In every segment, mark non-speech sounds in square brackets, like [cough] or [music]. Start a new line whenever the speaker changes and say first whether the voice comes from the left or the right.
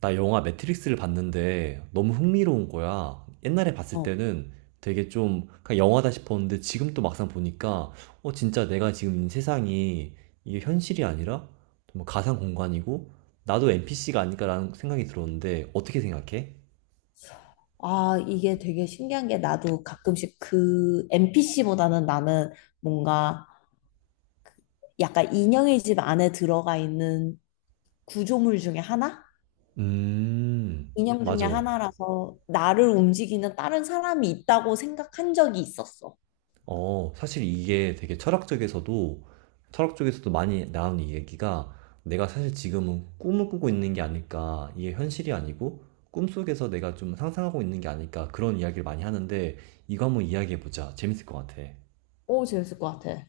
right: 나 영화 매트릭스를 봤는데 너무 흥미로운 거야. 옛날에 봤을
left: 어.
right: 때는 되게 좀 그냥 영화다 싶었는데 지금 또 막상 보니까 진짜 내가 지금 이 세상이 이게 현실이 아니라 정말 가상 공간이고 나도 NPC가 아닐까라는 생각이 들었는데 어떻게 생각해?
left: 아, 이게 되게 신기한 게 나도 가끔씩 그 NPC보다는 나는 뭔가 약간 인형의 집 안에 들어가 있는 구조물 중에 하나?
right: 음,
left: 인형 중에
right: 맞아.
left: 하나라서 나를 움직이는 다른 사람이 있다고 생각한 적이 있었어.
right: 사실 이게 되게 철학 쪽에서도 많이 나오는 얘기가 내가 사실 지금은 꿈을 꾸고 있는 게 아닐까, 이게 현실이 아니고 꿈속에서 내가 좀 상상하고 있는 게 아닐까, 그런 이야기를 많이 하는데 이거 한번 이야기해보자. 재밌을 것 같아.
left: 오, 재밌을 것 같아.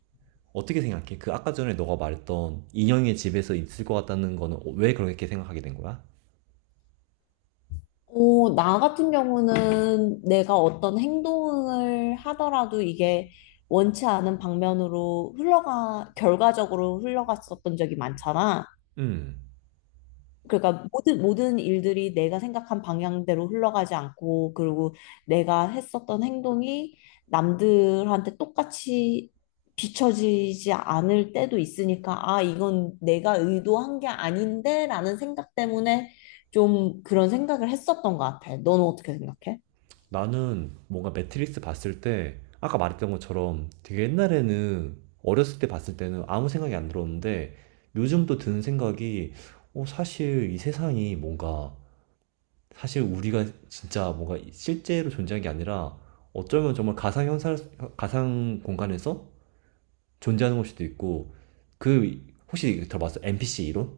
right: 어떻게 생각해? 그 아까 전에 너가 말했던 인형의 집에서 있을 것 같다는 거는 왜 그렇게 생각하게 된 거야?
left: 어, 나 같은 경우는 내가 어떤 행동을 하더라도 이게 원치 않은 방면으로 흘러가, 결과적으로 흘러갔었던 적이 많잖아.
right: 음.
left: 그러니까 모든 일들이 내가 생각한 방향대로 흘러가지 않고, 그리고 내가 했었던 행동이 남들한테 똑같이 비춰지지 않을 때도 있으니까 아, 이건 내가 의도한 게 아닌데라는 생각 때문에 좀 그런 생각을 했었던 것 같아. 너는 어떻게 생각해?
right: 나는 뭔가 매트릭스 봤을 때 아까 말했던 것처럼 되게 옛날에는 어렸을 때 봤을 때는 아무 생각이 안 들었는데 요즘 또 드는 생각이 사실 이 세상이 뭔가 사실 우리가 진짜 뭔가 실제로 존재한 게 아니라 어쩌면 정말 가상 현상 가상 공간에서 존재하는 걸 수도 있고 그 혹시 들어봤어? NPC 이론?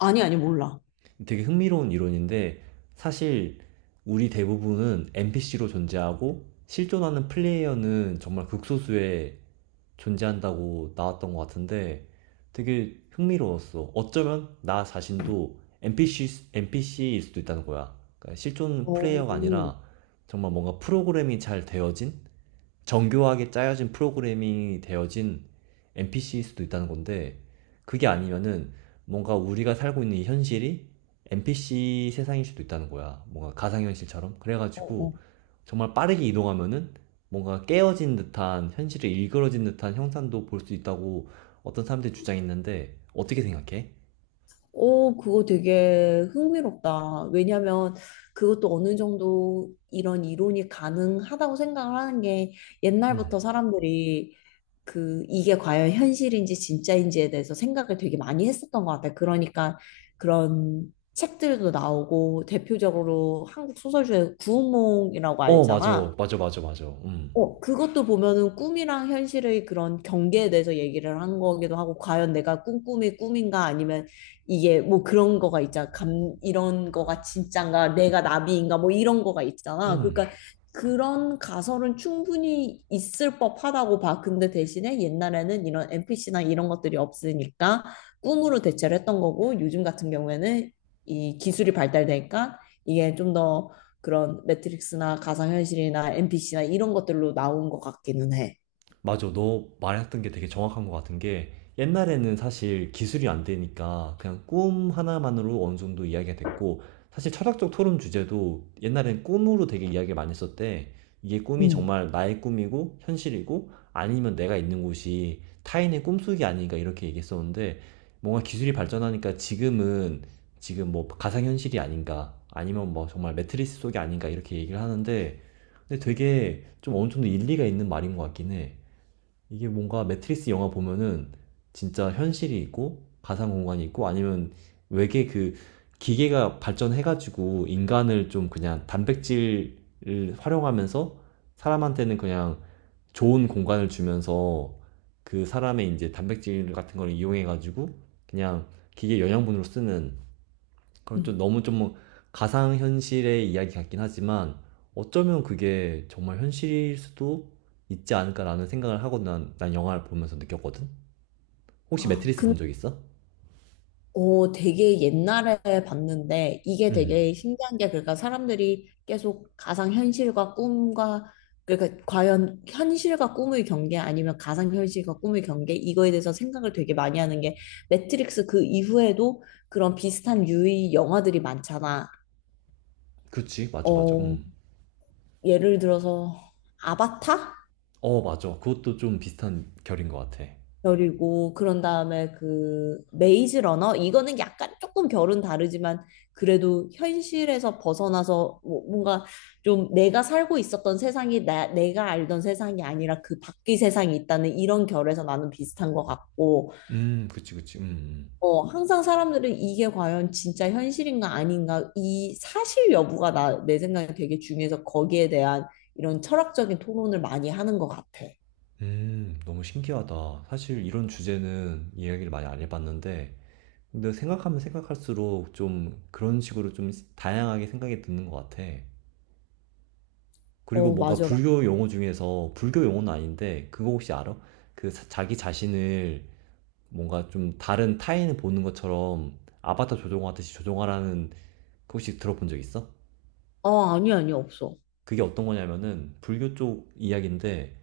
left: 아니, 아니, 몰라.
right: 되게 흥미로운 이론인데 사실 우리 대부분은 NPC로 존재하고 실존하는 플레이어는 정말 극소수에 존재한다고 나왔던 것 같은데 되게 흥미로웠어. 어쩌면 나 자신도 NPC, NPC일 수도 있다는 거야. 그러니까 실존
left: 오,
right: 플레이어가 아니라 정말 뭔가 프로그램이 잘 되어진 정교하게 짜여진 프로그래밍이 되어진 NPC일 수도 있다는 건데 그게 아니면은 뭔가 우리가 살고 있는 이 현실이 NPC 세상일 수도 있다는 거야. 뭔가 가상현실처럼.
left: 어, 어.
right: 그래가지고 정말 빠르게 이동하면은 뭔가 깨어진 듯한 현실에 일그러진 듯한 형상도 볼 수 있다고 어떤 사람들이 주장했는데 어떻게 생각해?
left: 오, 그거 되게 흥미롭다. 왜냐면 그것도 어느 정도 이런 이론이 가능하다고 생각을 하는 게, 옛날부터
right: 음.
left: 사람들이 그 이게 과연 현실인지 진짜인지에 대해서 생각을 되게 많이 했었던 것 같아요. 그러니까 그런 책들도 나오고, 대표적으로 한국 소설중에 구운몽이라고
right: 어, 맞아.
left: 알잖아.
right: 맞아, 맞아, 맞아. 음.
left: 어, 그것도 보면은 꿈이랑 현실의 그런 경계에 대해서 얘기를 한 거기도 하고, 과연 내가 꾼 꿈이 꿈인가 아니면 이게 뭐 그런 거가 있잖아. 감, 이런 거가 진짠가, 내가 나비인가 뭐 이런 거가 있잖아.
right: 음.
left: 그러니까 그런 가설은 충분히 있을 법하다고 봐. 근데 대신에 옛날에는 이런 NPC나 이런 것들이 없으니까 꿈으로 대체를 했던 거고, 요즘 같은 경우에는 이 기술이 발달되니까 이게 좀더 그런 매트릭스나 가상현실이나 NPC나 이런 것들로 나온 것 같기는 해.
right: 맞아. 너 말했던 게 되게 정확한 것 같은 게 옛날에는 사실 기술이 안 되니까 그냥 꿈 하나만으로 어느 정도 이야기가 됐고 사실 철학적 토론 주제도 옛날엔 꿈으로 되게 이야기를 많이 했었대. 이게 꿈이
left: 음.
right: 정말 나의 꿈이고 현실이고 아니면 내가 있는 곳이 타인의 꿈속이 아닌가 이렇게 얘기했었는데 뭔가 기술이 발전하니까 지금은 지금 뭐 가상현실이 아닌가 아니면 뭐 정말 매트리스 속이 아닌가 이렇게 얘기를 하는데 근데 되게 좀 어느 정도 일리가 있는 말인 것 같긴 해. 이게 뭔가 매트리스 영화 보면은 진짜 현실이 있고 가상 공간이 있고 아니면 외계 그 기계가 발전해가지고 인간을 좀 그냥 단백질을 활용하면서 사람한테는 그냥 좋은 공간을 주면서 그 사람의 이제 단백질 같은 걸 이용해가지고 그냥 기계 영양분으로 쓰는 그럼 좀
left: 음.
right: 너무 좀 가상 현실의 이야기 같긴 하지만 어쩌면 그게 정말 현실일 수도 있지 않을까라는 생각을 하고 난 영화를 보면서 느꼈거든? 혹시
left: 아,
right: 매트리스
left: 근,
right: 본 적 있어?
left: 어, 되게 옛날에 봤는데 이게
right: 음,
left: 되게 신기한 게, 그러니까 사람들이 계속 가상현실과 꿈과, 그러니까 과연 현실과 꿈의 경계 아니면 가상현실과 꿈의 경계 이거에 대해서 생각을 되게 많이 하는 게, 매트릭스 그 이후에도 그런 비슷한 유의 영화들이 많잖아.
right: 그치, 맞아, 맞아,
left: 어, 예를 들어서 아바타?
right: 어, 맞아. 그것도 좀 비슷한 결인 것 같아.
left: 결이고, 그런 다음에 그 메이즈 러너 이거는 약간 조금 결은 다르지만, 그래도 현실에서 벗어나서 뭔가 좀 내가 살고 있었던 세상이 내가 알던 세상이 아니라 그 밖의 세상이 있다는 이런 결에서 나는 비슷한 것 같고.
right: 그치, 그치,
left: 어, 항상 사람들은 이게 과연 진짜 현실인가 아닌가 이 사실 여부가 내 생각에 되게 중요해서, 거기에 대한 이런 철학적인 토론을 많이 하는 것 같아.
right: 너무 신기하다. 사실 이런 주제는 이야기를 많이 안 해봤는데, 근데 생각하면 생각할수록 좀 그런 식으로 좀 다양하게 생각이 드는 것 같아. 그리고
left: 어,
right: 뭔가
left: 맞아.
right: 불교 용어 중에서 불교 용어는 아닌데 그거 혹시 알아? 그 자기 자신을 뭔가 좀 다른 타인을 보는 것처럼 아바타 조종하듯이 조종하라는 그 혹시 들어본 적 있어?
left: 어, 아니, 아니, 없어.
right: 그게 어떤 거냐면은 불교 쪽 이야기인데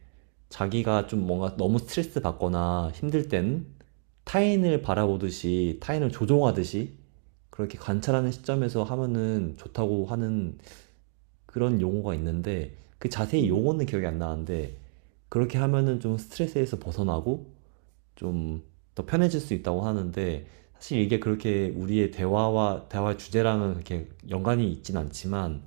right: 자기가 좀 뭔가 너무 스트레스 받거나 힘들 땐 타인을 바라보듯이 타인을 조종하듯이 그렇게 관찰하는 시점에서 하면은 좋다고 하는 그런 용어가 있는데 그 자세히
left: 음.
right: 용어는 기억이 안 나는데 그렇게 하면은 좀 스트레스에서 벗어나고 좀 더 편해질 수 있다고 하는데 사실 이게 그렇게 우리의 대화와 대화 주제랑은 그렇게 연관이 있진 않지만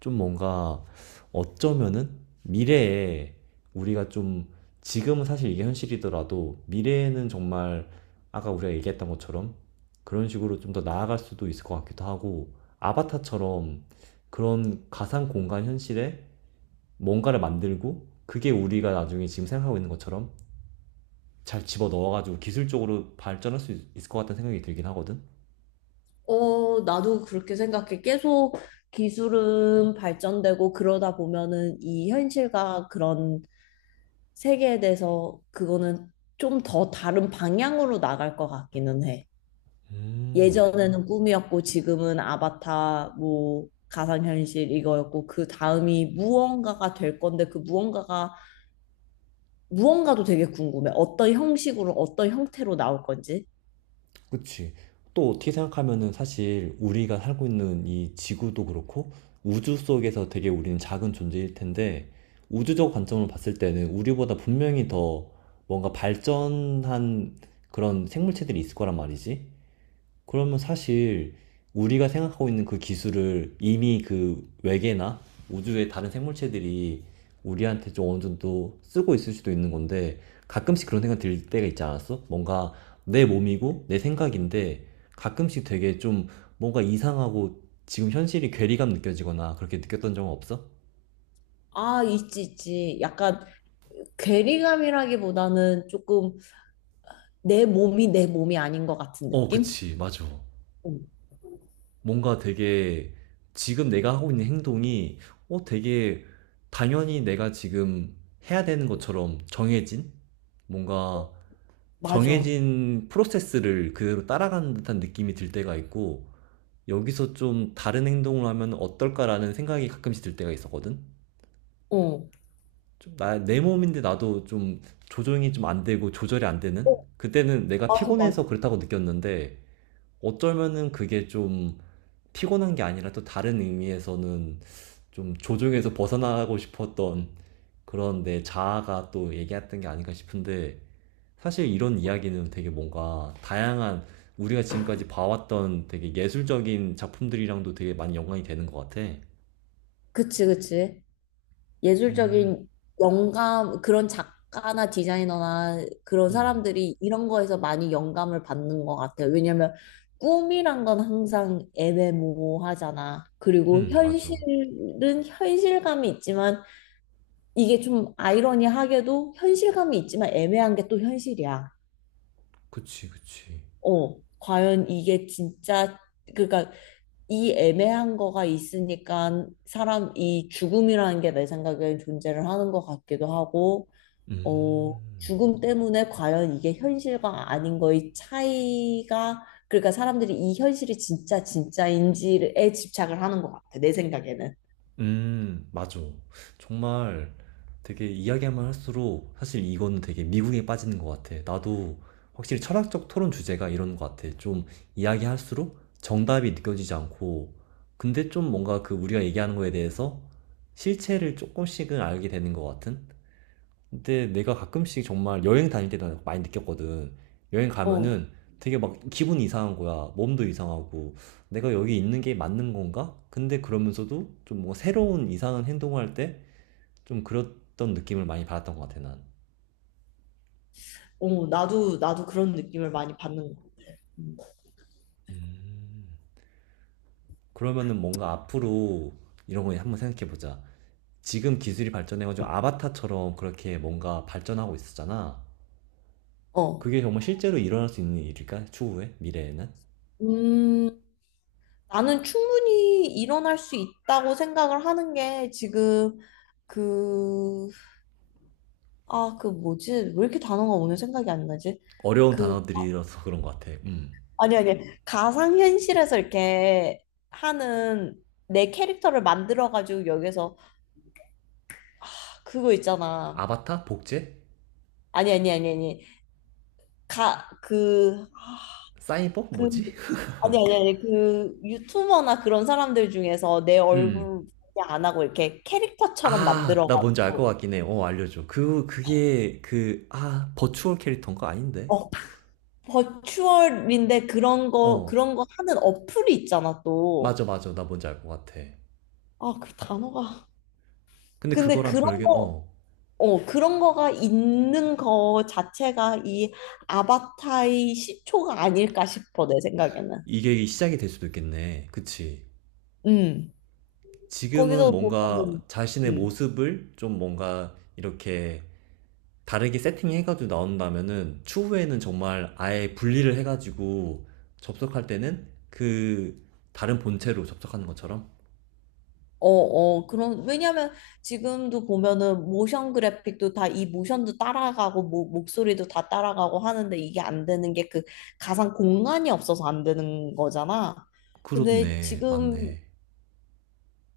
right: 좀 뭔가 어쩌면은 미래에 우리가 좀 지금은 사실 이게 현실이더라도 미래에는 정말 아까 우리가 얘기했던 것처럼 그런 식으로 좀 더 나아갈 수도 있을 것 같기도 하고 아바타처럼 그런 가상 공간 현실에 뭔가를 만들고 그게 우리가 나중에 지금 생각하고 있는 것처럼 잘 집어 넣어가지고 기술적으로 발전할 수 있- 을 것 같다는 생각이 들긴 하거든.
left: 어, 나도 그렇게 생각해. 계속 기술은 발전되고 그러다 보면은 이 현실과 그런 세계에 대해서 그거는 좀 더 다른 방향으로 나갈 것 같기는 해.
right: 음.
left: 예전에는 꿈이었고 지금은 아바타 뭐 가상현실 이거였고, 그 다음이 무언가가 될 건데, 그 무언가가, 무언가도 되게 궁금해. 어떤 형식으로 어떤 형태로 나올 건지.
right: 그치. 또 어떻게 생각하면은 사실 우리가 살고 있는 이 지구도 그렇고 우주 속에서 되게 우리는 작은 존재일 텐데 우주적 관점으로 봤을 때는 우리보다 분명히 더 뭔가 발전한 그런 생물체들이 있을 거란 말이지. 그러면 사실 우리가 생각하고 있는 그 기술을 이미 그 외계나 우주의 다른 생물체들이 우리한테 좀 어느 정도 쓰고 있을 수도 있는 건데 가끔씩 그런 생각 들 때가 있지 않았어? 뭔가 내 몸이고 내 생각인데 가끔씩 되게 좀 뭔가 이상하고 지금 현실이 괴리감 느껴지거나 그렇게 느꼈던 적은 없어?
left: 아, 있지, 있지. 약간 괴리감이라기보다는 조금 내 몸이 내 몸이 아닌 것 같은
right: 어,
left: 느낌?
right: 그치, 맞아.
left: 어,
right: 뭔가 되게 지금 내가 하고 있는 행동이 되게 당연히 내가 지금 해야 되는 것처럼 정해진 뭔가
left: 맞아.
right: 정해진 프로세스를 그대로 따라가는 듯한 느낌이 들 때가 있고 여기서 좀 다른 행동을 하면 어떨까라는 생각이 가끔씩 들 때가 있었거든.
left: 어.
right: 좀 내 몸인데 나도 좀 조정이 좀 안 되고 조절이 안 되는?
left: 어,
right: 그때는 내가
left: 맞아, 맞아.
right: 피곤해서 그렇다고 느꼈는데 어쩌면은 그게 좀 피곤한 게 아니라 또 다른 의미에서는 좀 조종에서 벗어나고 싶었던 그런 내 자아가 또 얘기했던 게 아닌가 싶은데 사실 이런 이야기는 되게 뭔가 다양한 우리가 지금까지 봐왔던 되게 예술적인 작품들이랑도 되게 많이 연관이 되는 것 같아.
left: 그치, 그치.
right: 음,
left: 예술적인 영감, 그런 작가나 디자이너나 그런
right: 음,
left: 사람들이 이런 거에서 많이 영감을 받는 것 같아요. 왜냐면 꿈이란 건 항상 애매모호하잖아. 그리고
right: 맞아.
left: 현실은 현실감이 있지만, 이게 좀 아이러니하게도 현실감이 있지만 애매한 게 또 현실이야.
right: 그치, 그치.
left: 어, 과연 이게 진짜, 그러니까 이 애매한 거가 있으니까 사람, 이 죽음이라는 게 내 생각엔 존재를 하는 것 같기도 하고, 어,
right: 음.
left: 죽음 때문에 과연 이게 현실과 아닌 거의 차이가, 그러니까 사람들이 이 현실이 진짜 진짜인지에 집착을 하는 것 같아, 내 생각에는.
right: 맞아. 정말 되게 이야기만 할수록 사실 이거는 되게 미국에 빠지는 것 같아. 나도 확실히 철학적 토론 주제가 이런 것 같아. 좀 이야기할수록 정답이 느껴지지 않고, 근데 좀 뭔가 그 우리가 얘기하는 거에 대해서 실체를 조금씩은 알게 되는 것 같은? 근데 내가 가끔씩 정말 여행 다닐 때도 많이 느꼈거든. 여행
left: 어,
right: 가면은 되게 막 기분이 이상한 거야. 몸도 이상하고. 내가 여기 있는 게 맞는 건가? 근데 그러면서도 좀 뭔가 새로운 이상한 행동을 할 때 좀 그랬던 느낌을 많이 받았던 것 같아, 난.
left: 어, 나도 그런 느낌을 많이 받는 거.
right: 그러면은 뭔가 앞으로 이런 거 한번 생각해 보자. 지금 기술이 발전해가지고 아바타처럼 그렇게 뭔가 발전하고 있었잖아.
left: 어.
right: 그게 정말 실제로 일어날 수 있는 일일까? 추후에? 미래에는?
left: 음, 나는 충분히 일어날 수 있다고 생각을 하는 게, 지금 그, 아, 그 뭐지? 왜 이렇게 단어가 오늘 생각이 안 나지?
right: 어려운
left: 그,
right: 단어들이라서 그런 것 같아. 음.
left: 아니, 아니, 가상현실에서 이렇게 하는 내 캐릭터를 만들어가지고 여기서 그거 있잖아.
right: 아바타? 복제?
left: 아니, 아니, 아니, 아니. 가, 그,
right: 사이버?
left: 그,
right: 뭐지?
left: 아니, 아니, 아니. 그 유튜버나 그런 사람들 중에서 내
right: [laughs]
left: 얼굴
right: 음.
left: 공개 안 하고 이렇게 캐릭터처럼
right: 아, 나 뭔지 알 것
left: 만들어가지고.
right: 같긴 해. 어, 알려줘. 아, 버추얼 캐릭터인가? 아닌데?
left: 어, 버추얼인데 그런 거
right: 어,
left: 그런 거 하는 어플이 있잖아 또.
right: 맞아, 맞아. 나 뭔지 알 것 같아.
left: 아, 그 단어가.
right: 근데
left: 근데
right: 그거랑
left: 그런
right: 별개,
left: 거,
right: 어,
left: 어, 그런 거가 있는 거 자체가 이 아바타의 시초가 아닐까 싶어 내 생각에는.
right: 이게 시작이 될 수도 있겠네. 그치.
left: 음.
right: 지금은
left: 거기서
right: 뭔가
left: 보면은
right: 자신의
left: 음.
right: 모습을 좀 뭔가 이렇게 다르게 세팅해가지고 나온다면은 추후에는 정말 아예 분리를 해가지고 접속할 때는 그 다른 본체로 접속하는 것처럼
left: 어, 어, 그런, 왜냐면 지금도 보면은 모션 그래픽도 다 이 모션도 따라가고, 뭐, 목소리도 다 따라가고 하는데, 이게 안 되는 게 그 가상 공간이 없어서 안 되는 거잖아. 근데
right: 그렇네.
left: 지금
right: 맞네.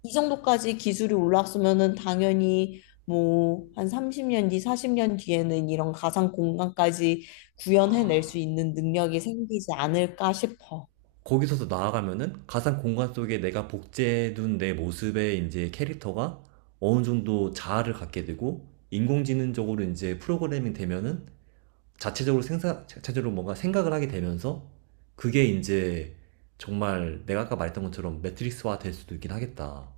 left: 이 정도까지 기술이 올랐으면은 당연히 뭐, 한 30년 뒤, 40년 뒤에는 이런 가상 공간까지 구현해낼 수 있는 능력이 생기지 않을까 싶어.
right: 거기서도 나아가면은 가상 공간 속에 내가 복제해둔 내 모습의 이제 캐릭터가 어느 정도 자아를 갖게 되고 인공지능적으로 이제 프로그래밍 되면은 자체적으로 뭔가 생각을 하게 되면서 그게 이제 정말 내가 아까 말했던 것처럼 매트릭스화 될 수도 있긴 하겠다.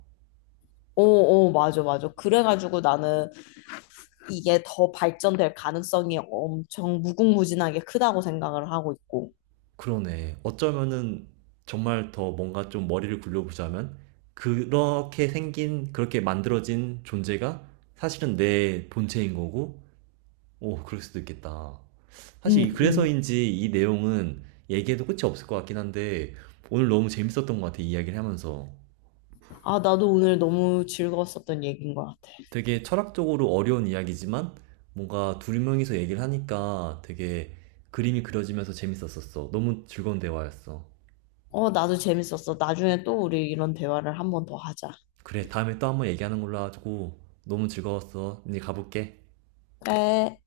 left: 어, 어, 맞아, 맞아. 그래가지고 나는 이게 더 발전될 가능성이 엄청 무궁무진하게 크다고 생각을 하고 있고.
right: 그러네. 어쩌면은 정말 더 뭔가 좀 머리를 굴려보자면 그렇게 만들어진 존재가 사실은 내 본체인 거고, 오, 그럴 수도 있겠다.
left: 음,
right: 사실
left: 음.
right: 그래서인지 이 내용은 얘기해도 끝이 없을 것 같긴 한데 오늘 너무 재밌었던 것 같아, 이야기를 하면서.
left: 아, 나도 오늘 너무 즐거웠었던 얘기인 것 같아.
right: 되게 철학적으로 어려운 이야기지만 뭔가 2명이서 얘기를 하니까 되게 그림이 그려지면서 재밌었었어. 너무 즐거운 대화였어.
left: 어, 나도 재밌었어. 나중에 또 우리 이런 대화를 한번 더 하자.
right: 그래, 다음에 또 한번 얘기하는 걸로 하고 너무 즐거웠어. 이제 가볼게.
left: 그래.